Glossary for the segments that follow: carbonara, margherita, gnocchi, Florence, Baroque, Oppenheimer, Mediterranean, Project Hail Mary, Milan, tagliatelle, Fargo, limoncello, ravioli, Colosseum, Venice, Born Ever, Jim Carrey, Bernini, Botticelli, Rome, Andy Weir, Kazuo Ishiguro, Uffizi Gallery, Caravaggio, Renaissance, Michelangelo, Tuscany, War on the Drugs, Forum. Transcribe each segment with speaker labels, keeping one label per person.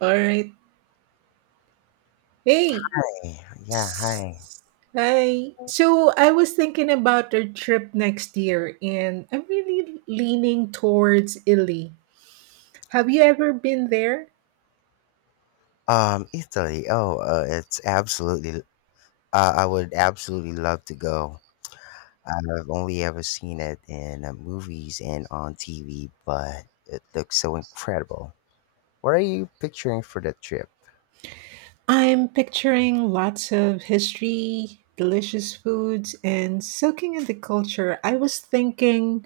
Speaker 1: All right. Hey.
Speaker 2: Hey, yeah, hi.
Speaker 1: s- Hi. So I was thinking about our trip next year and I'm really leaning towards Italy. Have you ever been there?
Speaker 2: Italy. Oh, it's absolutely. I would absolutely love to go. I've only ever seen it in movies and on TV, but it looks so incredible. What are you picturing for the trip?
Speaker 1: I'm picturing lots of history, delicious foods, and soaking in the culture. I was thinking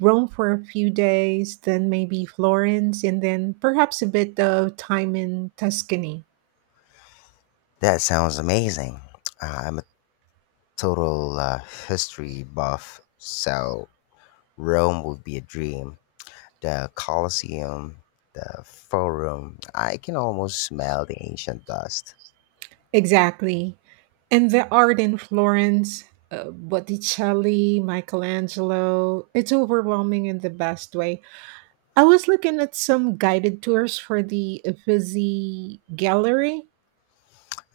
Speaker 1: Rome for a few days, then maybe Florence, and then perhaps a bit of time in Tuscany.
Speaker 2: That sounds amazing. I'm a total history buff, so Rome would be a dream. The Colosseum, the Forum. I can almost smell the ancient dust.
Speaker 1: Exactly. And the art in Florence, Botticelli, Michelangelo, it's overwhelming in the best way. I was looking at some guided tours for the Uffizi Gallery.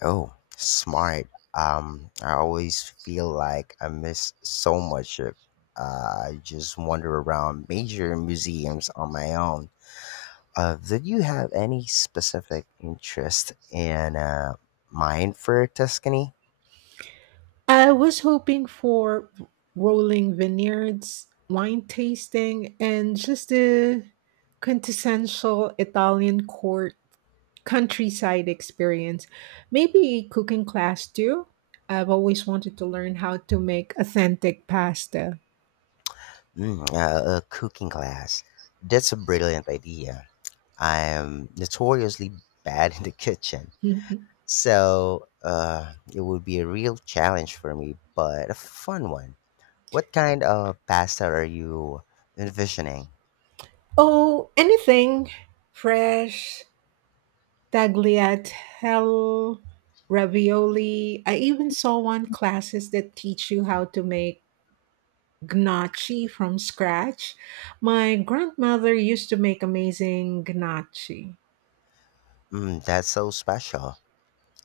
Speaker 2: Oh, smart. I always feel like I miss so much if I just wander around major museums on my own. Did you have any specific interest in mind for Tuscany?
Speaker 1: I was hoping for rolling vineyards, wine tasting, and just a quintessential Italian court countryside experience. Maybe cooking class too. I've always wanted to learn how to make authentic pasta.
Speaker 2: A cooking class. That's a brilliant idea. I am notoriously bad in the kitchen.
Speaker 1: Mhm.
Speaker 2: So it would be a real challenge for me, but a fun one. What kind of pasta are you envisioning?
Speaker 1: Oh, anything fresh, tagliatelle, ravioli. I even saw one classes that teach you how to make gnocchi from scratch. My grandmother used to make amazing gnocchi.
Speaker 2: Mm, that's so special.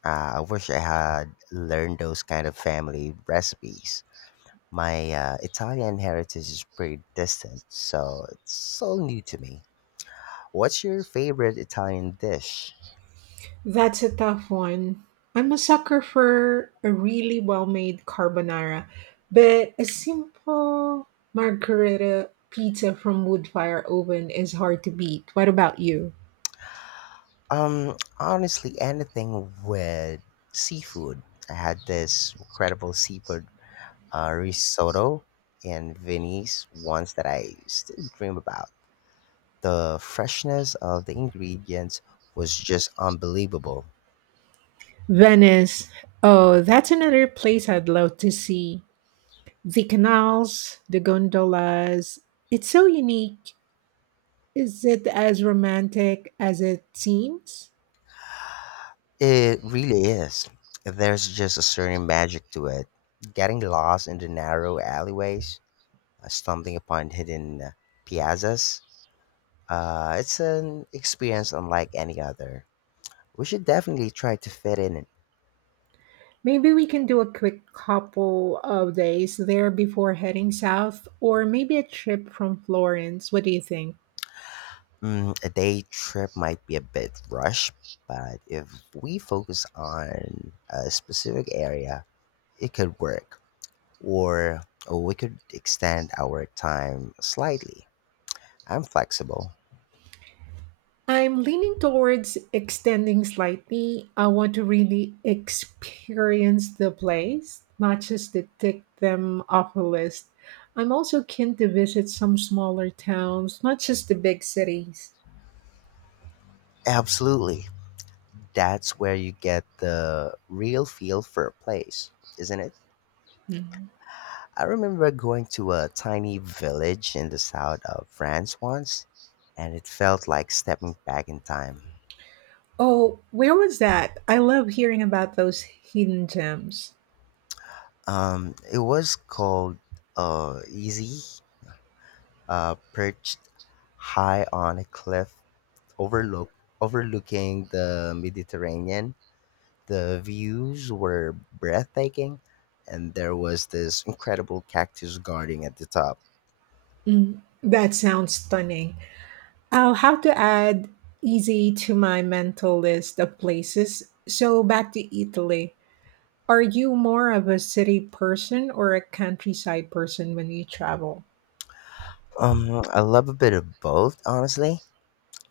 Speaker 2: I wish I had learned those kind of family recipes. My Italian heritage is pretty distant, so it's so new to me. What's your favorite Italian dish?
Speaker 1: That's a tough one. I'm a sucker for a really well made carbonara, but a simple margherita pizza from wood fire oven is hard to beat. What about you?
Speaker 2: Honestly, anything with seafood. I had this incredible seafood risotto in Venice once that I still dream about. The freshness of the ingredients was just unbelievable.
Speaker 1: Venice. Oh, that's another place I'd love to see. The canals, the gondolas. It's so unique. Is it as romantic as it seems?
Speaker 2: It really is. There's just a certain magic to it. Getting lost in the narrow alleyways, stumbling upon hidden piazzas, it's an experience unlike any other. We should definitely try to fit in it.
Speaker 1: Maybe we can do a quick couple of days there before heading south, or maybe a trip from Florence. What do you think?
Speaker 2: Mm, a day trip might be a bit rushed, but if we focus on a specific area, it could work. Or, oh, we could extend our time slightly. I'm flexible.
Speaker 1: I'm leaning towards extending slightly. I want to really experience the place, not just to tick them off a list. I'm also keen to visit some smaller towns, not just the big cities.
Speaker 2: Absolutely. That's where you get the real feel for a place, isn't it?
Speaker 1: Mhm.
Speaker 2: I remember going to a tiny village in the south of France once, and it felt like stepping back in time.
Speaker 1: Oh, where was that? I love hearing about those hidden gems.
Speaker 2: It was called Easy, perched high on a cliff overlook overlooking the Mediterranean. The views were breathtaking, and there was this incredible cactus garden at the top.
Speaker 1: Mm, that sounds stunning. I'll have to add easy to my mental list of places. So back to Italy. Are you more of a city person or a countryside person when you travel?
Speaker 2: I love a bit of both, honestly.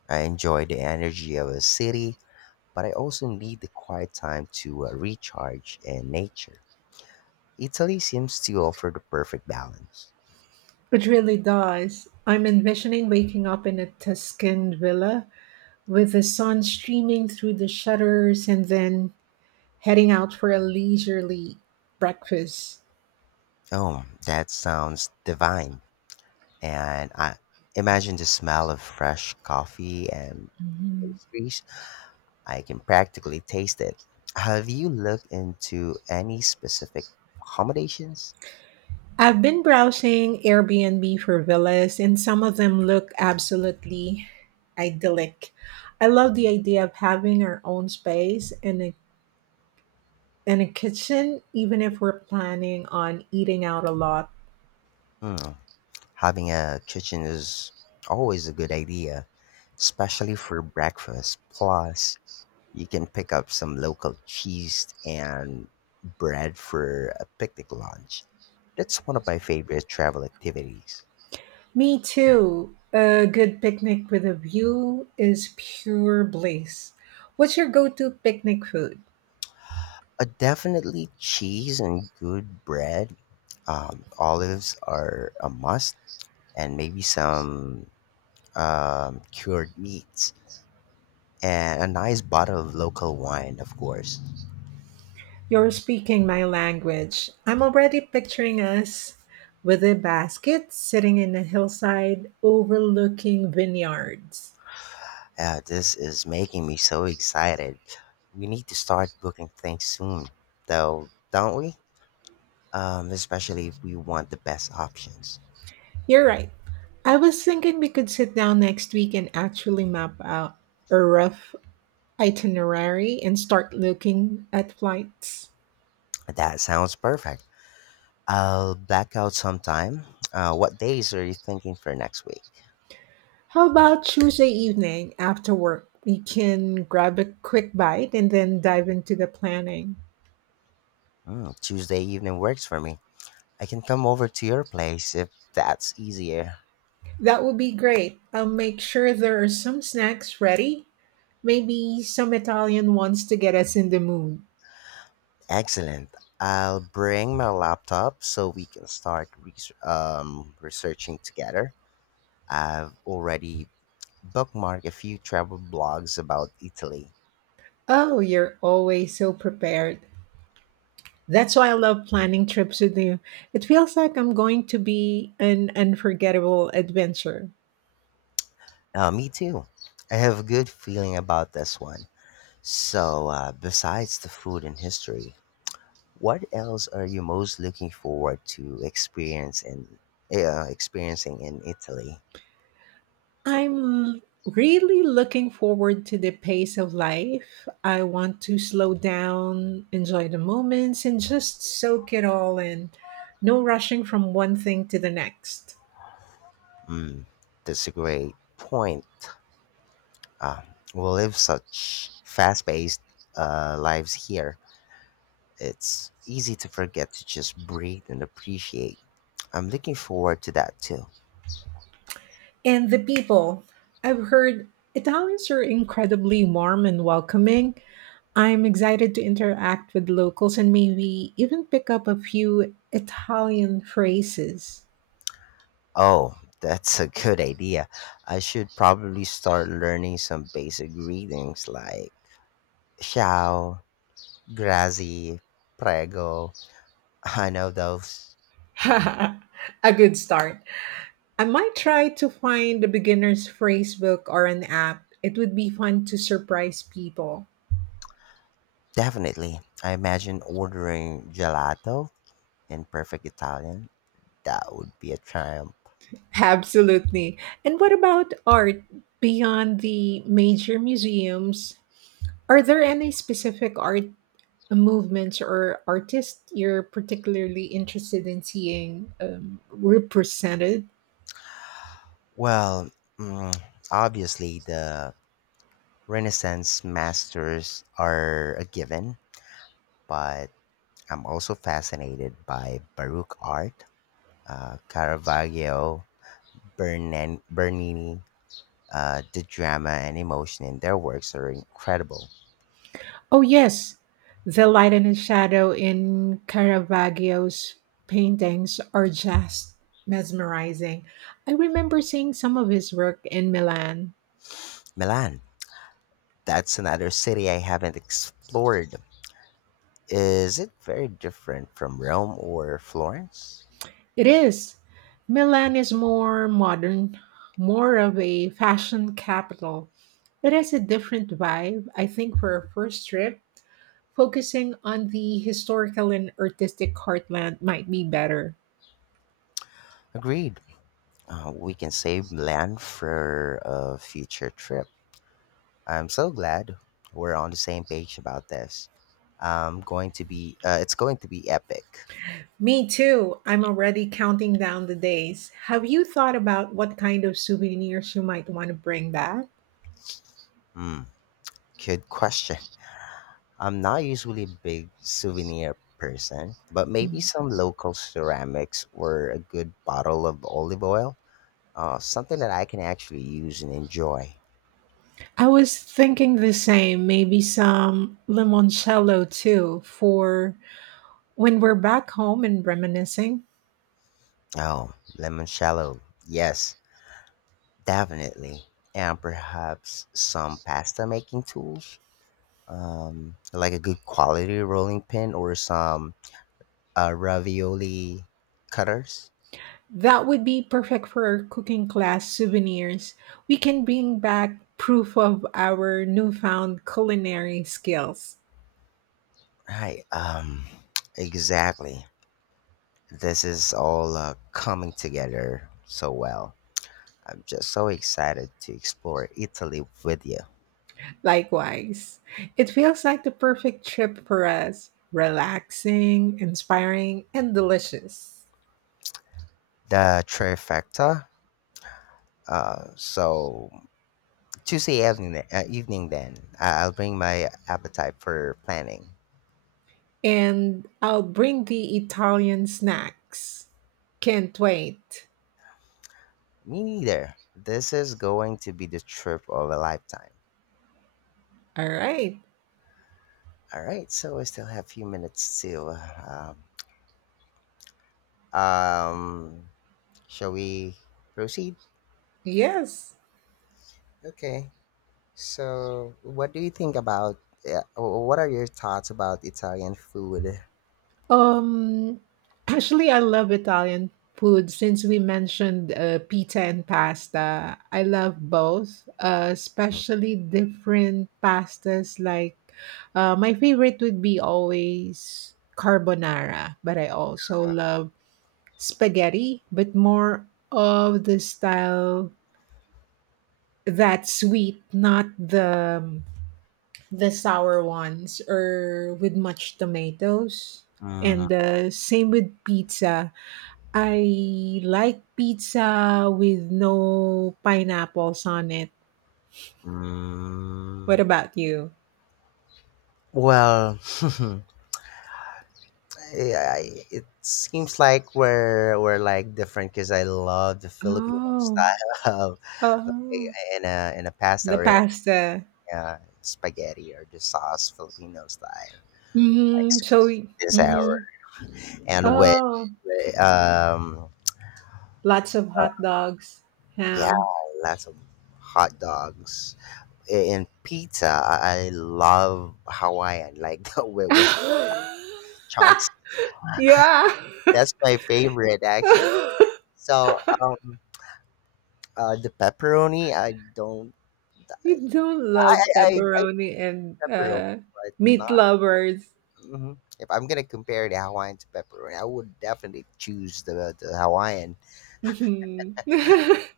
Speaker 2: I enjoy the energy of a city, but I also need the quiet time to recharge in nature. Italy seems to offer the perfect balance.
Speaker 1: It really does. I'm envisioning waking up in a Tuscan villa with the sun streaming through the shutters and then heading out for a leisurely breakfast.
Speaker 2: Oh, that sounds divine. And I imagine the smell of fresh coffee and
Speaker 1: Mhm.
Speaker 2: pastries. I can practically taste it. Have you looked into any specific accommodations?
Speaker 1: I've been browsing Airbnb for villas, and some of them look absolutely idyllic. I love the idea of having our own space and a kitchen, even if we're planning on eating out a lot.
Speaker 2: Hmm, having a kitchen is always a good idea, especially for breakfast. Plus, you can pick up some local cheese and bread for a picnic lunch. That's one of my favorite travel activities.
Speaker 1: Me too. A good picnic with a view is pure bliss. What's your go to picnic food?
Speaker 2: Definitely cheese and good bread. Olives are a must, and maybe some cured meats. And a nice bottle of local wine, of course.
Speaker 1: You're speaking my language. I'm already picturing us with a basket sitting in a hillside overlooking vineyards.
Speaker 2: This is making me so excited. We need to start booking things soon, though, don't we? Especially if we want the best options.
Speaker 1: You're right. I was thinking we could sit down next week and actually map out a rough itinerary and start looking at flights.
Speaker 2: That sounds perfect. I'll black out sometime. What days are you thinking for next week?
Speaker 1: How about Tuesday evening after work? We can grab a quick bite and then dive into the planning.
Speaker 2: Tuesday evening works for me. I can come over to your place if that's easier.
Speaker 1: That would be great. I'll make sure there are some snacks ready. Maybe some Italian ones to get us in the mood.
Speaker 2: Excellent. I'll bring my laptop so we can start researching together. I've already bookmarked a few travel blogs about Italy.
Speaker 1: Oh, you're always so prepared. That's why I love planning trips with you. It feels like I'm going to be an unforgettable adventure.
Speaker 2: Me too. I have a good feeling about this one. So, besides the food and history, what else are you most looking forward to experiencing in Italy?
Speaker 1: I'm really looking forward to the pace of life. I want to slow down, enjoy the moments, and just soak it all in. No rushing from one thing to the next.
Speaker 2: Mm, that's a great point. Uh, we live such fast-paced lives here. It's easy to forget to just breathe and appreciate. I'm looking forward to that too.
Speaker 1: And the people. I've heard Italians are incredibly warm and welcoming. I'm excited to interact with locals and maybe even pick up a few Italian phrases.
Speaker 2: Oh, that's a good idea. I should probably start learning some basic greetings like ciao, Grazi, Prego. I know those.
Speaker 1: A good start. I might try to find a beginner's phrase book or an app. It would be fun to surprise people.
Speaker 2: Definitely. I imagine ordering gelato in perfect Italian. That would be a triumph.
Speaker 1: Absolutely. And what about art beyond the major museums? Are there any specific art movements or artists you're particularly interested in seeing, represented?
Speaker 2: Well, mm, obviously, the Renaissance masters are a given, but I'm also fascinated by Baroque art, Caravaggio, Bernini. The drama and emotion in their works are incredible.
Speaker 1: Oh, yes. The light and the shadow in Caravaggio's paintings are just mesmerizing. I remember seeing some of his work in Milan.
Speaker 2: Milan. That's another city I haven't explored. Is it very different from Rome or Florence?
Speaker 1: It is. Milan is more modern, more of a fashion capital. It has a different vibe, I think. For a first trip, focusing on the historical and artistic heartland might be better.
Speaker 2: Agreed. We can save land for a future trip. I'm so glad we're on the same page about this. I'm going to be. It's going to be epic.
Speaker 1: Me too. I'm already counting down the days. Have you thought about what kind of souvenirs you might want to bring back?
Speaker 2: Hmm. Good question. I'm not usually a big souvenir person, but maybe
Speaker 1: Mm.
Speaker 2: some local ceramics or a good bottle of olive oil. Something that I can actually use and enjoy.
Speaker 1: I was thinking the same, maybe some limoncello too, for when we're back home and reminiscing.
Speaker 2: Oh, lemon shallow. Yes, definitely. And perhaps some pasta making tools. Like a good quality rolling pin or some ravioli cutters.
Speaker 1: That would be perfect for our cooking class souvenirs. We can bring back proof of our newfound culinary skills.
Speaker 2: Right. Exactly. This is all coming together so well. I'm just so excited to explore Italy with you.
Speaker 1: Likewise, it feels like the perfect trip for us, relaxing, inspiring, and delicious.
Speaker 2: The trifecta. So Tuesday evening, evening then. I'll bring my appetite for planning.
Speaker 1: And I'll bring the Italian snacks. Can't wait.
Speaker 2: Me neither. This is going to be the trip of a lifetime.
Speaker 1: All right.
Speaker 2: All right, so I still have a few minutes still. Um, Shall we proceed?
Speaker 1: Yes.
Speaker 2: Okay. So, what do you think about? What are your thoughts about Italian food?
Speaker 1: Um, Actually, I love Italian food. Since we mentioned pizza and pasta, I love both, especially different pastas. My favorite would be always carbonara, but I also love spaghetti, but more of the style that's sweet, not the the sour ones or with much tomatoes.
Speaker 2: Mm,
Speaker 1: And same with pizza. I like pizza with no pineapples on it. What
Speaker 2: mm,
Speaker 1: about you?
Speaker 2: Well, yeah, it seems like we're like different because I love the Filipino
Speaker 1: Oh,
Speaker 2: style of like,
Speaker 1: oh,
Speaker 2: in a pasta
Speaker 1: the
Speaker 2: or in
Speaker 1: pasta.
Speaker 2: a spaghetti or the sauce Filipino style like
Speaker 1: Hmm. So,
Speaker 2: sweet and sour
Speaker 1: hmm.
Speaker 2: and with,
Speaker 1: Oh,
Speaker 2: with um
Speaker 1: lots of hot dogs,
Speaker 2: yeah,
Speaker 1: ham.
Speaker 2: lots of hot dogs. In pizza I love Hawaiian, like, with chunks.
Speaker 1: Yeah.
Speaker 2: That's my favorite, actually. So the pepperoni I don't.
Speaker 1: You don't
Speaker 2: I
Speaker 1: love
Speaker 2: I eat
Speaker 1: pepperoni and
Speaker 2: pepperoni, but not.
Speaker 1: meat lovers.
Speaker 2: hmm If I'm gonna compare the Hawaiian to pepperoni, I would definitely choose the Hawaiian.
Speaker 1: Mhm.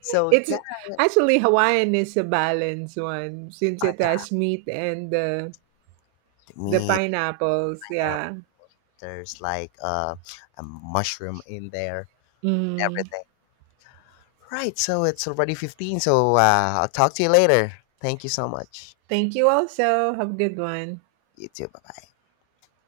Speaker 2: So
Speaker 1: It's
Speaker 2: yeah,
Speaker 1: actually Hawaiian is a balanced one since it has meat and
Speaker 2: to
Speaker 1: the
Speaker 2: me
Speaker 1: pineapples.
Speaker 2: now
Speaker 1: Yeah.
Speaker 2: there's like a mushroom in there,
Speaker 1: Mm.
Speaker 2: everything. Right. So it's already 15. So I'll talk to you later. Thank you so much.
Speaker 1: Thank you. Also, have a good one.
Speaker 2: You too. Bye bye.